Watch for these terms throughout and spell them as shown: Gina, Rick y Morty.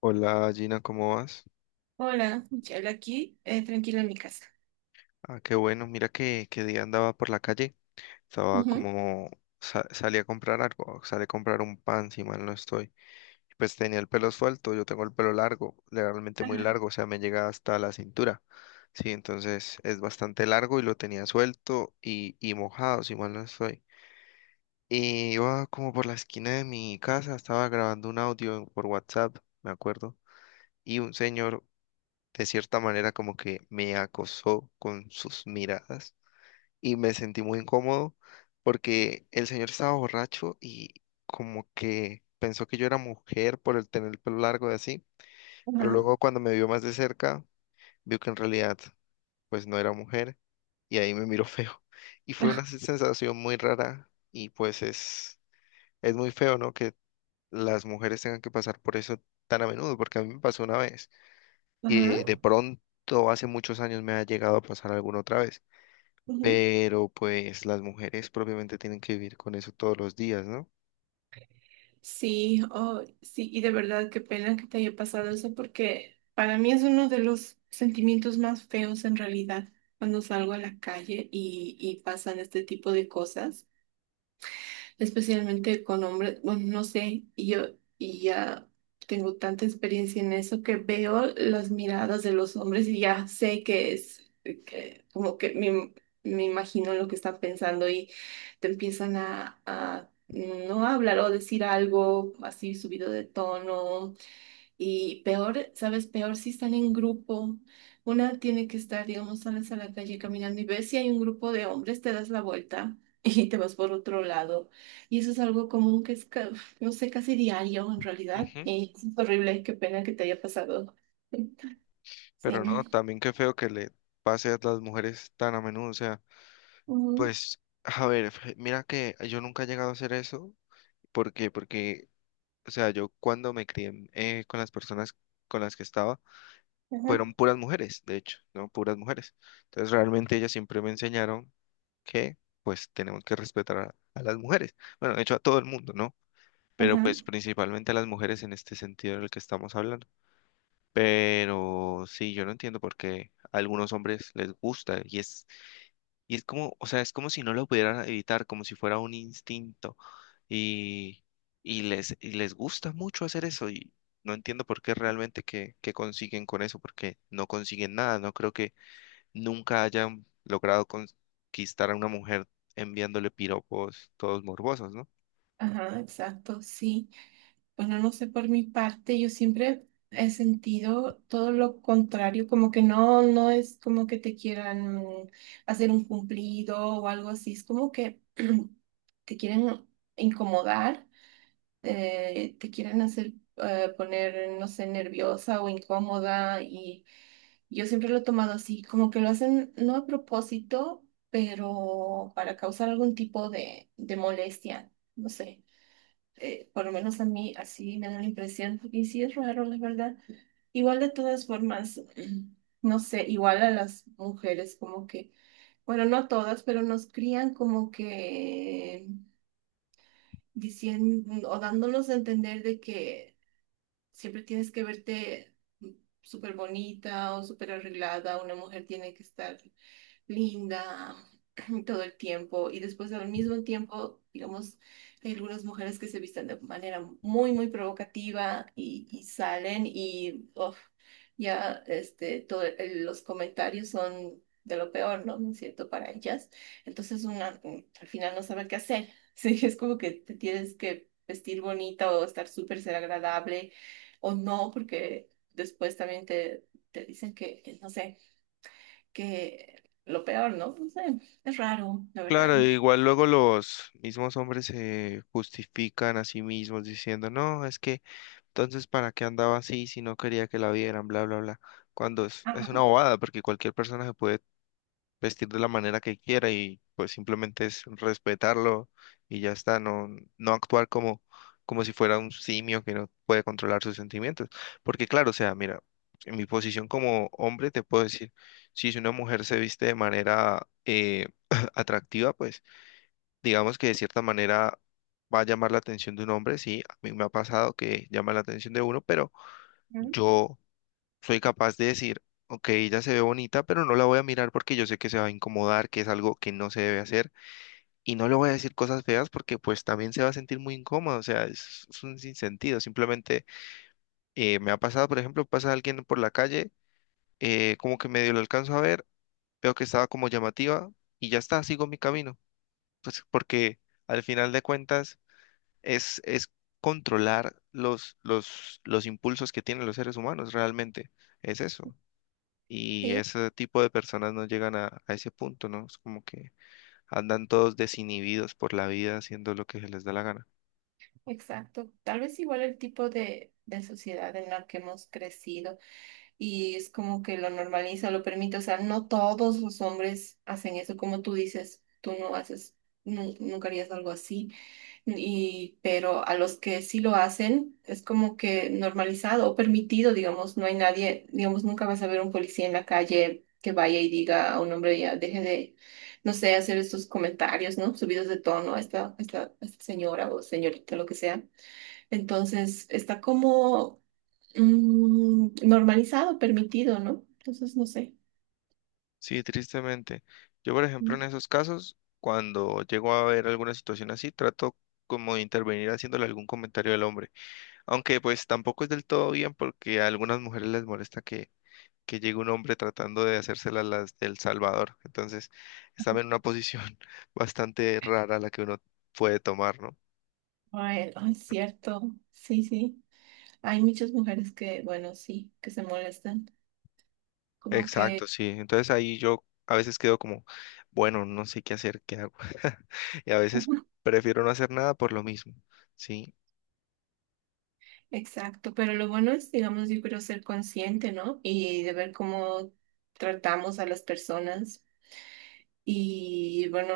Hola Gina, ¿cómo vas? Hola, Michelle, aquí, tranquila en mi casa. Ah, qué bueno, mira que día andaba por la calle, estaba Ujú. como, salí a comprar algo, salí a comprar un pan, si mal no estoy. Y pues tenía el pelo suelto, yo tengo el pelo largo, realmente muy Ajá, largo, o sea, me llega hasta la cintura. Sí, entonces es bastante largo y lo tenía suelto y mojado, si mal no estoy. Y iba como por la esquina de mi casa, estaba grabando un audio por WhatsApp, me acuerdo, y un señor de cierta manera como que me acosó con sus miradas y me sentí muy incómodo porque el señor estaba borracho y como que pensó que yo era mujer por el tener el pelo largo y así, pero ajá, luego cuando me vio más de cerca, vio que en realidad pues no era mujer y ahí me miró feo y fue una ajá, sensación muy rara y pues es muy feo, ¿no? Que las mujeres tengan que pasar por eso tan a menudo porque a mí me pasó una vez. Y ajá, de pronto hace muchos años me ha llegado a pasar alguna otra vez. ujú. Pero pues las mujeres propiamente tienen que vivir con eso todos los días, ¿no? Sí, oh, sí, y de verdad qué pena que te haya pasado eso porque para mí es uno de los sentimientos más feos en realidad cuando salgo a la calle y pasan este tipo de cosas. Especialmente con hombres, bueno, no sé, y yo y ya tengo tanta experiencia en eso que veo las miradas de los hombres y ya sé que es, que como que me imagino lo que están pensando y te empiezan a no hablar o decir algo así subido de tono y peor, ¿sabes? Peor si están en grupo. Una tiene que estar, digamos, sales a la calle caminando y ves si hay un grupo de hombres, te das la vuelta y te vas por otro lado. Y eso es algo común que es, no sé, casi diario en realidad. Ujú. Y es horrible, qué pena que te haya pasado. Sí. Pero no, también qué feo que le pase a las mujeres tan a menudo. O sea, Mm, pues, a ver, mira que yo nunca he llegado a hacer eso. ¿Por qué? Porque, o sea, yo cuando me crié con las personas con las que estaba, ajá, fueron puras mujeres, de hecho, ¿no? Puras mujeres. Entonces realmente ellas siempre me enseñaron que pues tenemos que respetar a las mujeres. Bueno, de hecho a todo el mundo, ¿no? Pero ajá, pues principalmente a las mujeres en este sentido del que estamos hablando. Pero sí, yo no entiendo por qué a algunos hombres les gusta y es como, o sea, es como si no lo pudieran evitar, como si fuera un instinto y, y les gusta mucho hacer eso y no entiendo por qué realmente que consiguen con eso, porque no consiguen nada, no creo que nunca hayan logrado conquistar a una mujer enviándole piropos todos morbosos, ¿no? ajá, exacto, sí. Bueno, no sé, por mi parte, yo siempre he sentido todo lo contrario, como que no, no es como que te quieran hacer un cumplido o algo así, es como que te quieren incomodar, te quieren hacer poner, no sé, nerviosa o incómoda y yo siempre lo he tomado así, como que lo hacen no a propósito, pero para causar algún tipo de molestia, no sé, por lo menos a mí así me da la impresión, y sí es raro, la verdad. Igual de todas formas, no sé, igual a las mujeres como que, bueno, no todas, pero nos crían como que diciendo o dándonos a entender de que siempre tienes que verte súper bonita o súper arreglada, una mujer tiene que estar linda todo el tiempo y después al mismo tiempo, digamos, hay algunas mujeres que se visten de manera muy, muy provocativa y salen y uf, ya este, los comentarios son de lo peor, ¿no? ¿No es cierto? Para ellas. Entonces una al final no sabe qué hacer. Sí, es como que te tienes que vestir bonita o estar súper ser agradable o no, porque después también te dicen que, no sé que lo peor, ¿no? No sé, es raro, la verdad. Claro, igual luego los mismos hombres se justifican a sí mismos diciendo, no, es que entonces para qué andaba así si no quería que la vieran, bla, bla, bla. Cuando es una bobada, porque cualquier persona se puede vestir de la manera que quiera y pues simplemente es respetarlo y ya está, no, no actuar como, como si fuera un simio que no puede controlar sus sentimientos. Porque claro, o sea, mira, en mi posición como hombre te puedo decir, si una mujer se viste de manera atractiva, pues digamos que de cierta manera va a llamar la atención de un hombre, sí, a mí me ha pasado que llama la atención de uno, pero Ujú. yo soy capaz de decir, ok, ella se ve bonita, pero no la voy a mirar porque yo sé que se va a incomodar, que es algo que no se debe hacer, y no le voy a decir cosas feas porque pues también se va a sentir muy incómodo, o sea, es un sinsentido, simplemente me ha pasado, por ejemplo, pasa alguien por la calle, como que medio lo alcanzo a ver, veo que estaba como llamativa y ya está, sigo mi camino, pues porque al final de cuentas es controlar los impulsos que tienen los seres humanos, realmente, es eso. Y Sí, ese tipo de personas no llegan a ese punto, ¿no? Es como que andan todos desinhibidos por la vida haciendo lo que se les da la gana. exacto. Tal vez igual el tipo de sociedad en la que hemos crecido y es como que lo normaliza, lo permite. O sea, no todos los hombres hacen eso, como tú dices, tú no haces, nunca harías algo así. Y, pero a los que sí lo hacen, es como que normalizado o permitido, digamos, no hay nadie, digamos, nunca vas a ver un policía en la calle que vaya y diga a un hombre, ya deje de, no sé, hacer estos comentarios, ¿no? Subidos de tono a esta señora o señorita, lo que sea. Entonces, está como normalizado, permitido, ¿no? Entonces, no sé. Sí, tristemente. Yo, por ejemplo, en Mm. esos casos, cuando llego a ver alguna situación así, trato como de intervenir haciéndole algún comentario al hombre. Aunque pues tampoco es del todo bien porque a algunas mujeres les molesta que llegue un hombre tratando de hacérsela las del Salvador. Entonces, están en una posición bastante rara la que uno puede tomar, ¿no? Ay, ay, cierto, sí, sí. Hay muchas mujeres que, bueno, sí, que se molestan. Como Exacto, que. sí. Entonces ahí yo a veces quedo como, bueno, no sé qué hacer, qué hago. Y a veces Ujú. prefiero no hacer nada por lo mismo, ¿sí? Exacto, pero lo bueno es, digamos, yo creo ser consciente, ¿no? Y de ver cómo tratamos a las personas. Y bueno,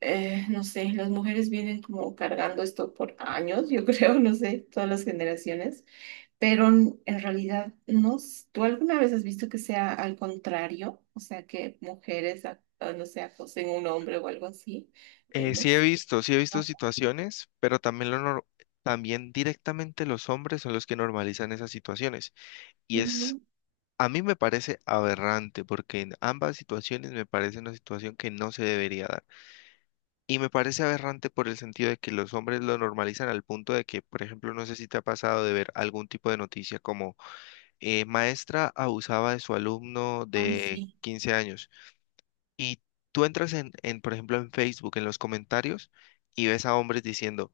no sé, las mujeres vienen como cargando esto por años, yo creo, no sé, todas las generaciones, pero en realidad, no, ¿tú alguna vez has visto que sea al contrario? O sea, que mujeres, no sé, acosen a un hombre o algo así. No, sé, Sí he visto no, situaciones, pero también lo nor- también directamente los hombres son los que normalizan esas situaciones. Y es, no, a mí me parece aberrante, porque en ambas situaciones me parece una situación que no se debería dar. Y me parece aberrante por el sentido de que los hombres lo normalizan al punto de que, por ejemplo, no sé si te ha pasado de ver algún tipo de noticia como maestra abusaba de su alumno ay, de sí. 15 años. Y tú entras por ejemplo, en Facebook, en los comentarios, y ves a hombres diciendo,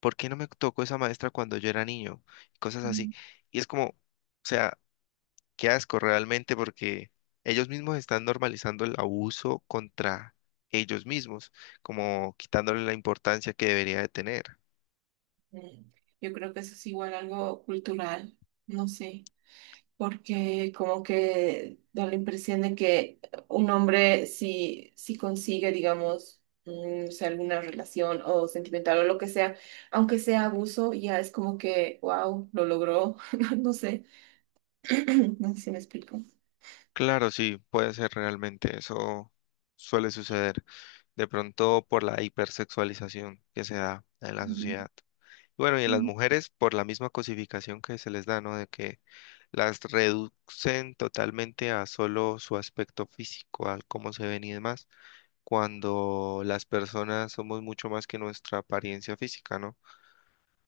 ¿por qué no me tocó esa maestra cuando yo era niño? Y cosas así. Y es como, o sea, qué asco realmente porque ellos mismos están normalizando el abuso contra ellos mismos, como quitándole la importancia que debería de tener. Mm, Yo creo que eso es igual algo cultural, no sé, porque como que da la impresión de que un hombre si, si consigue, digamos, o sea, alguna relación o sentimental o lo que sea, aunque sea abuso, ya es como que, wow, lo logró, no sé, no sé si me explico. Claro, sí, puede ser realmente, eso suele suceder de pronto por la hipersexualización que se da en la sociedad. Bueno, y en las Ujú. mujeres por la misma cosificación que se les da, ¿no? De que las reducen totalmente a solo su aspecto físico, al cómo se ven y demás, cuando las personas somos mucho más que nuestra apariencia física, ¿no?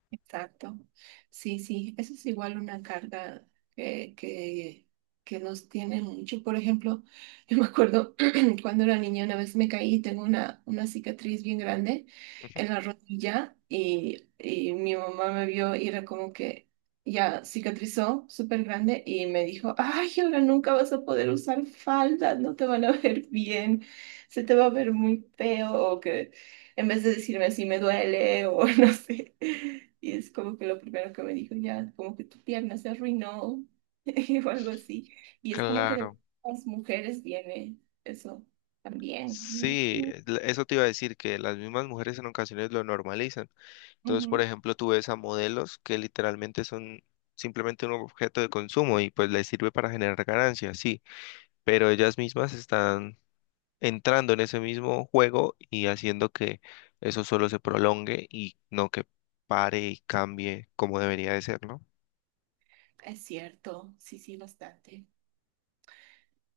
Exacto. Sí, sí, eso es igual una carga que, que, que nos tiene mucho. Por ejemplo, yo me acuerdo cuando era niña, una vez me caí y tengo una cicatriz bien grande Ujú. en la rodilla y mi mamá me vio y era como que ya cicatrizó súper grande y me dijo, ay, ahora nunca vas a poder usar falda, no te van a ver bien, se te va a ver muy feo o que en vez de decirme así me duele o no sé. Y es como que lo primero que me dijo, ya, como que tu pierna se arruinó o algo así. Y es como que de Claro, las mujeres viene eso también. sí, eso te iba a decir, que las mismas mujeres en ocasiones lo normalizan. Entonces, por Ujú. ejemplo, tú ves a modelos que literalmente son simplemente un objeto de consumo y pues les sirve para generar ganancias, sí, pero ellas mismas están entrando en ese mismo juego y haciendo que eso solo se prolongue y no que pare y cambie como debería de ser, ¿no? Es cierto, sí, sí, bastante.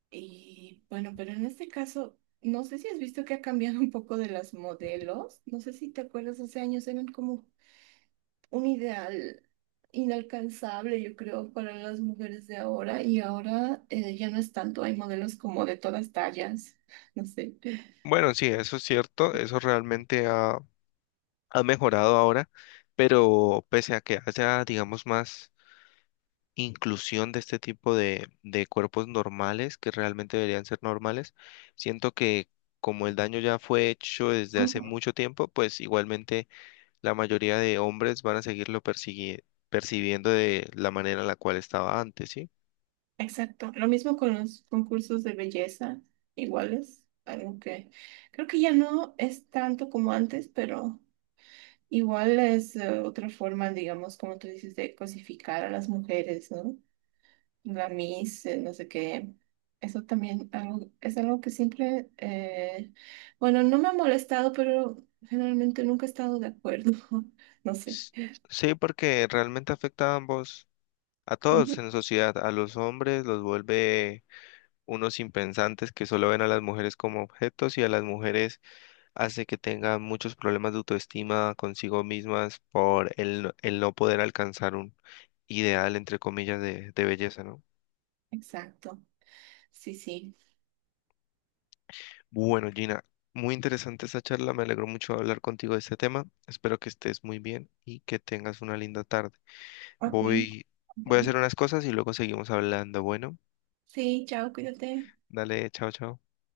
Y bueno, pero en este caso, no sé si has visto que ha cambiado un poco de las modelos. No sé si te acuerdas, hace años eran como un ideal inalcanzable, yo creo, para las mujeres de ahora. Y ahora ya no es tanto, hay modelos como de todas tallas, no sé. Bueno, sí, eso es cierto, eso realmente ha mejorado ahora, pero pese a que haya, digamos, más inclusión de este tipo de cuerpos normales que realmente deberían ser normales. Siento que como el daño ya fue hecho desde hace Ujú. mucho tiempo, pues igualmente la mayoría de hombres van a seguirlo percibiendo de la manera en la cual estaba antes, ¿sí? Exacto. Lo mismo con los concursos de belleza, iguales, aunque creo que ya no es tanto como antes, pero. Igual es otra forma, digamos, como tú dices, de cosificar a las mujeres, ¿no? La Miss, no sé qué. Eso también algo, es algo que siempre, bueno, no me ha molestado, pero generalmente nunca he estado de acuerdo. No sé. S- Sí, porque realmente afecta a ambos, a todos Ujú, en la sociedad, a los hombres los vuelve unos impensantes que solo ven a las mujeres como objetos y a las mujeres hace que tenga muchos problemas de autoestima consigo mismas por el, el no poder alcanzar un ideal, entre comillas, de belleza, ¿no? exacto. Sí, sí. Bueno, Gina, muy interesante esta charla, me alegró mucho hablar contigo de este tema, espero que estés muy bien y que tengas una linda tarde. Ok. Voy, voy a Bueno. hacer unas cosas y luego seguimos hablando. Bueno, Sí, chao, cuídate. dale, chao, chao.